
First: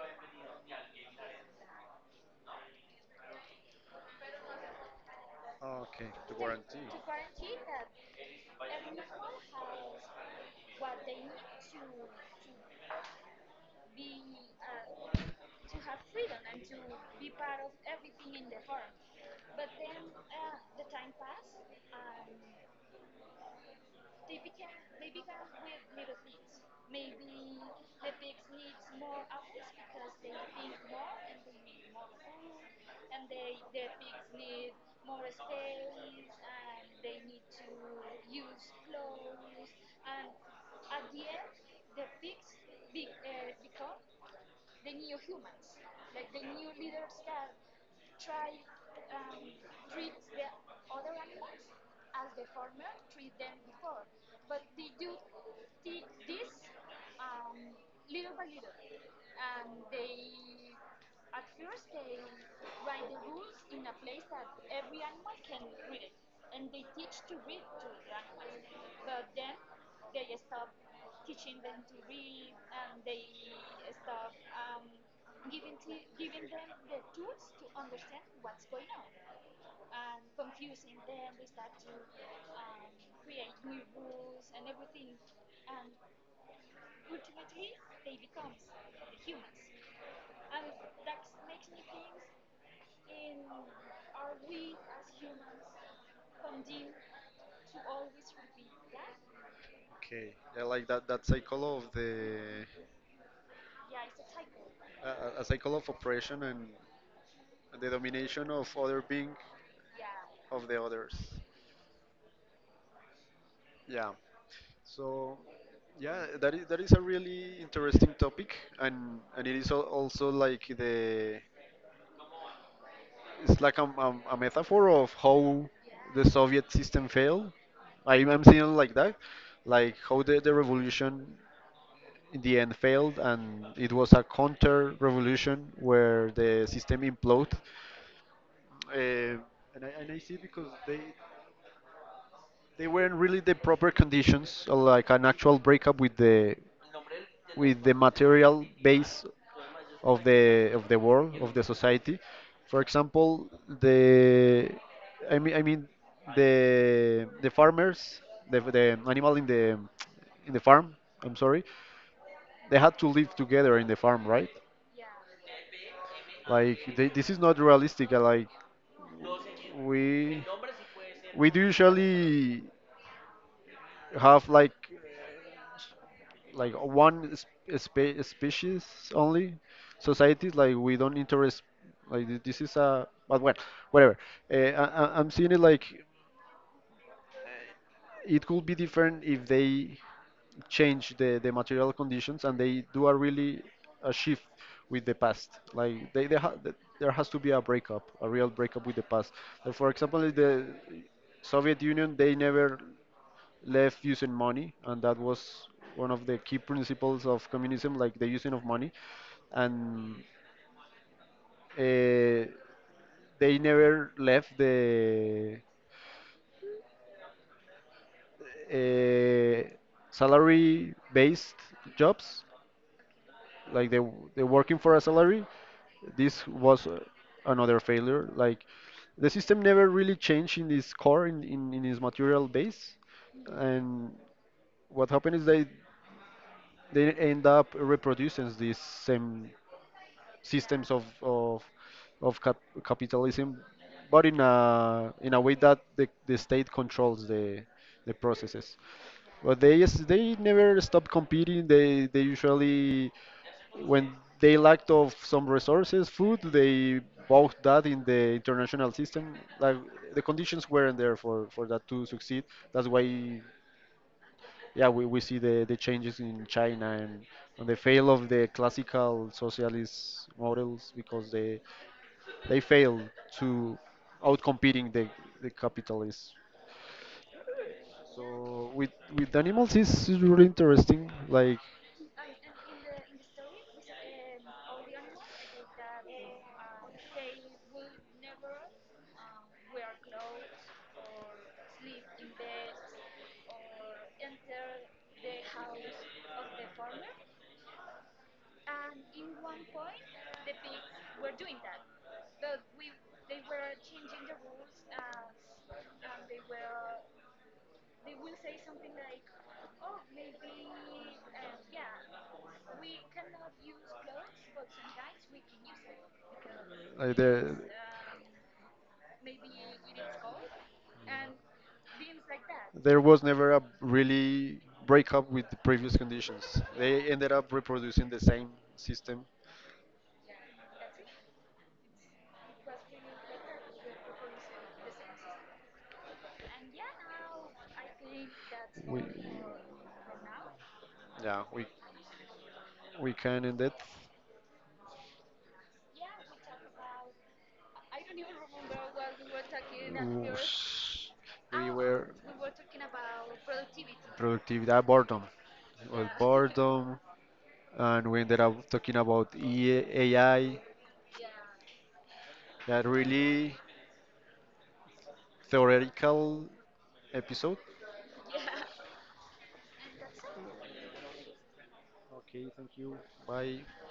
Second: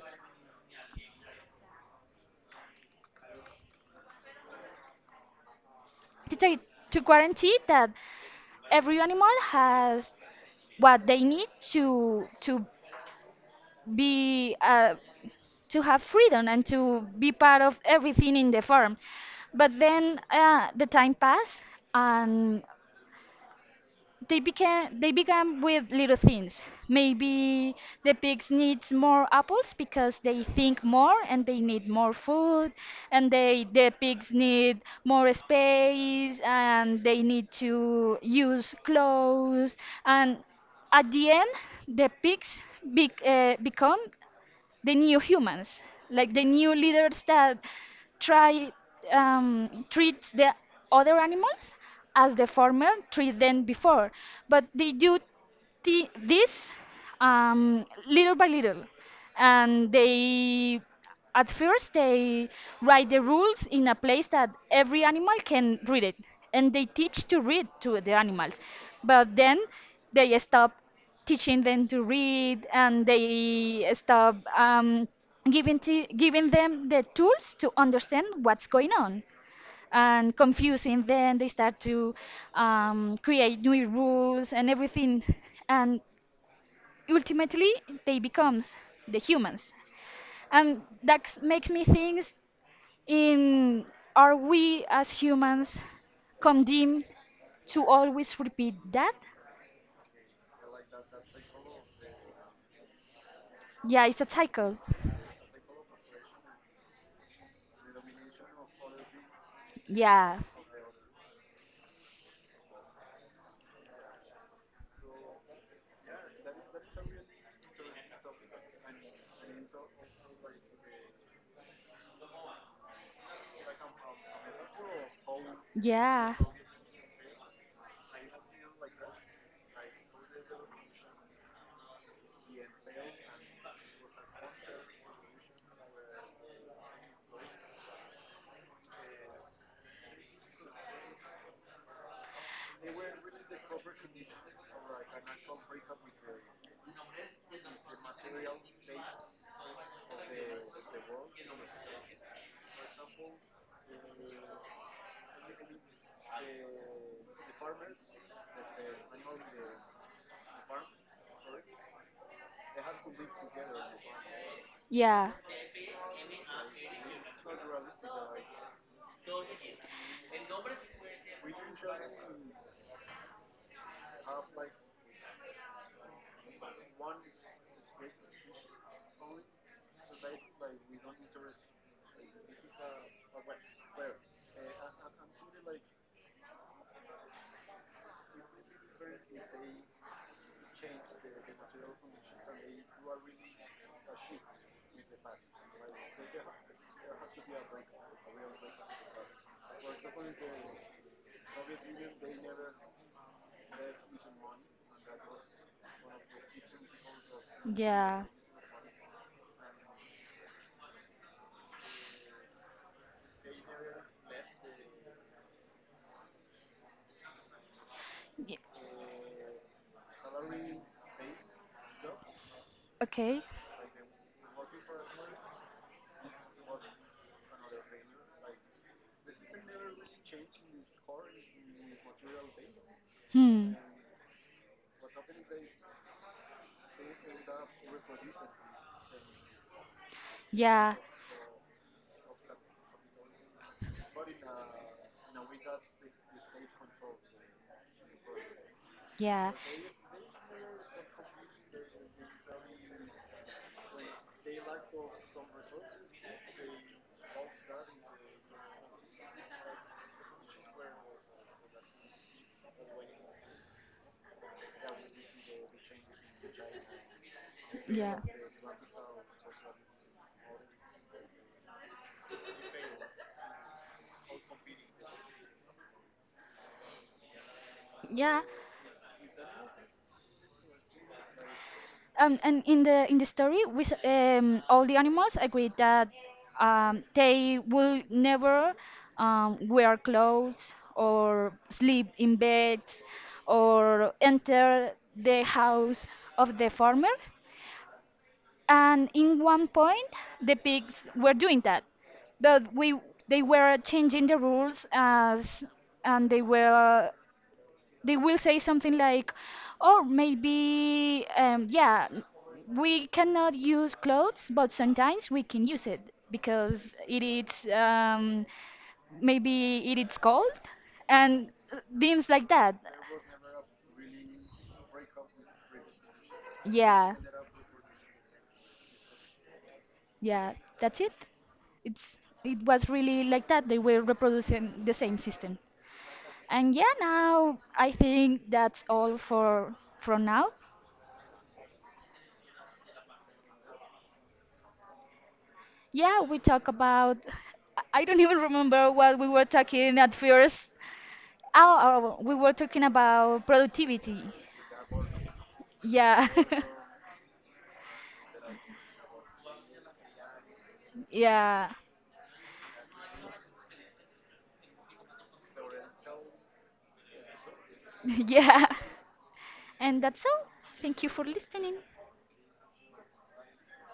[SPEAKER 2] Okay, the
[SPEAKER 1] to take-
[SPEAKER 2] warranty.
[SPEAKER 1] to guarantee that every animal has what they need to to be, uh, to have freedom and to be part of everything in the farm. But then, uh, the time passed, and they became they began with little things. Maybe the pigs needs more apples because they think more and they need more food, and they the pigs need more space and they need to use clothes, and at the end the pigs bec- uh, become the new humans, like the new leaders that try, um, treat the other animals as the former treat them before. But they do thi- this um, little by little, and they at first they write the rules in a place that every animal can read it, and they teach to read to the animals, but then they stop teaching them to read and they stop, um, giving, t- giving them the tools to understand what's going on, and confusing them they start to, um, create new rules and everything, and ultimately they becomes the humans. And that makes me think in, are we as humans condemned to always repeat that?
[SPEAKER 2] Okay, I like that that cycle of the
[SPEAKER 1] Yeah, it's a cycle.
[SPEAKER 2] a, a cycle of oppression and the domination of other being,
[SPEAKER 1] Yeah,
[SPEAKER 2] of the others. Yeah. So, yeah, that is that is a really interesting topic, and and it is al- also like the it's like a, a, a metaphor of how the
[SPEAKER 1] yeah.
[SPEAKER 2] Soviet system failed. I, I'm seeing it like that, like how the, the revolution in the end failed, and it was a counter revolution where the system imploded. Uh, and, I, and I see because they they weren't really the proper conditions, uh, like an actual breakup with the with the material base of the of the world of the society. For example, the I mean I mean the the farmers, the the animal in the in the farm. I'm sorry, they had to live together in the farm, right?
[SPEAKER 1] Yeah,
[SPEAKER 2] Like they, this is not realistic. uh, Like we we do usually have like like one sp- spe species only societies, like we don't interest, like th- this is a, but well, whatever, uh, I, I- I'm seeing it like it could be different if they change the, the material conditions and they do a really a shift with the past, like they, they ha- th- there has to be a breakup, a real breakup with the past. Like, for example, the Soviet Union, they never left using money, and that was one of the key principles of communism, like
[SPEAKER 1] yeah.
[SPEAKER 2] the using of money. And uh, they never left the
[SPEAKER 1] y-
[SPEAKER 2] uh, salary-based jobs,
[SPEAKER 1] Okay.
[SPEAKER 2] like they they're working for a salary. This was uh, another failure. Like the system never really changed in its core, in in, in its material base,
[SPEAKER 1] Hmm.
[SPEAKER 2] and what happened is they they end up reproducing these same systems
[SPEAKER 1] Yeah,
[SPEAKER 2] of of, of cap- capitalism, but in a in a way that the, the state controls the the processes.
[SPEAKER 1] yeah.
[SPEAKER 2] But they is- they never stop competing. They they usually, when they lacked of some resources, food, they bought that in the international system. Like the conditions weren't there for for that to succeed. That's why, yeah, we, we see the, the changes in China, and, and the fail
[SPEAKER 1] Yeah.
[SPEAKER 2] of the classical socialist models because they they fail to outcompeting the, the capitalists.
[SPEAKER 1] Yeah.
[SPEAKER 2] So with with animals is is really interesting. Like
[SPEAKER 1] Um, and in the in the story, we, s- um, all the animals agreed that, um, they will never, um, wear clothes or sleep in beds or enter the house of the farmer. And in one point, the pigs were doing that, but we they were changing the rules, as and they were they will say something like, or maybe, um, yeah, n- we cannot use clothes, but sometimes we can use it because
[SPEAKER 2] like
[SPEAKER 1] it
[SPEAKER 2] the
[SPEAKER 1] is, um, maybe it is cold, and uh, things like that.
[SPEAKER 2] there was never a really breakup with the previous conditions. They
[SPEAKER 1] Yeah,
[SPEAKER 2] ended up reproducing the same system.
[SPEAKER 1] yeah, that's it. It's it was really like that. They were reproducing the same system. And yeah, now I think that's
[SPEAKER 2] We,
[SPEAKER 1] all for for now.
[SPEAKER 2] yeah, we we can end it.
[SPEAKER 1] Yeah, we talk about. I I don't even remember what we were talking at first.
[SPEAKER 2] Whoosh. We
[SPEAKER 1] Oh,
[SPEAKER 2] were
[SPEAKER 1] oh we were talking about productivity.
[SPEAKER 2] productivity, uh, boredom, well,
[SPEAKER 1] Yeah,
[SPEAKER 2] boredom, and we ended up talking about E- A I.
[SPEAKER 1] yeah,
[SPEAKER 2] That really theoretical episode
[SPEAKER 1] yeah. And that's all. Thank you for listening.
[SPEAKER 2] by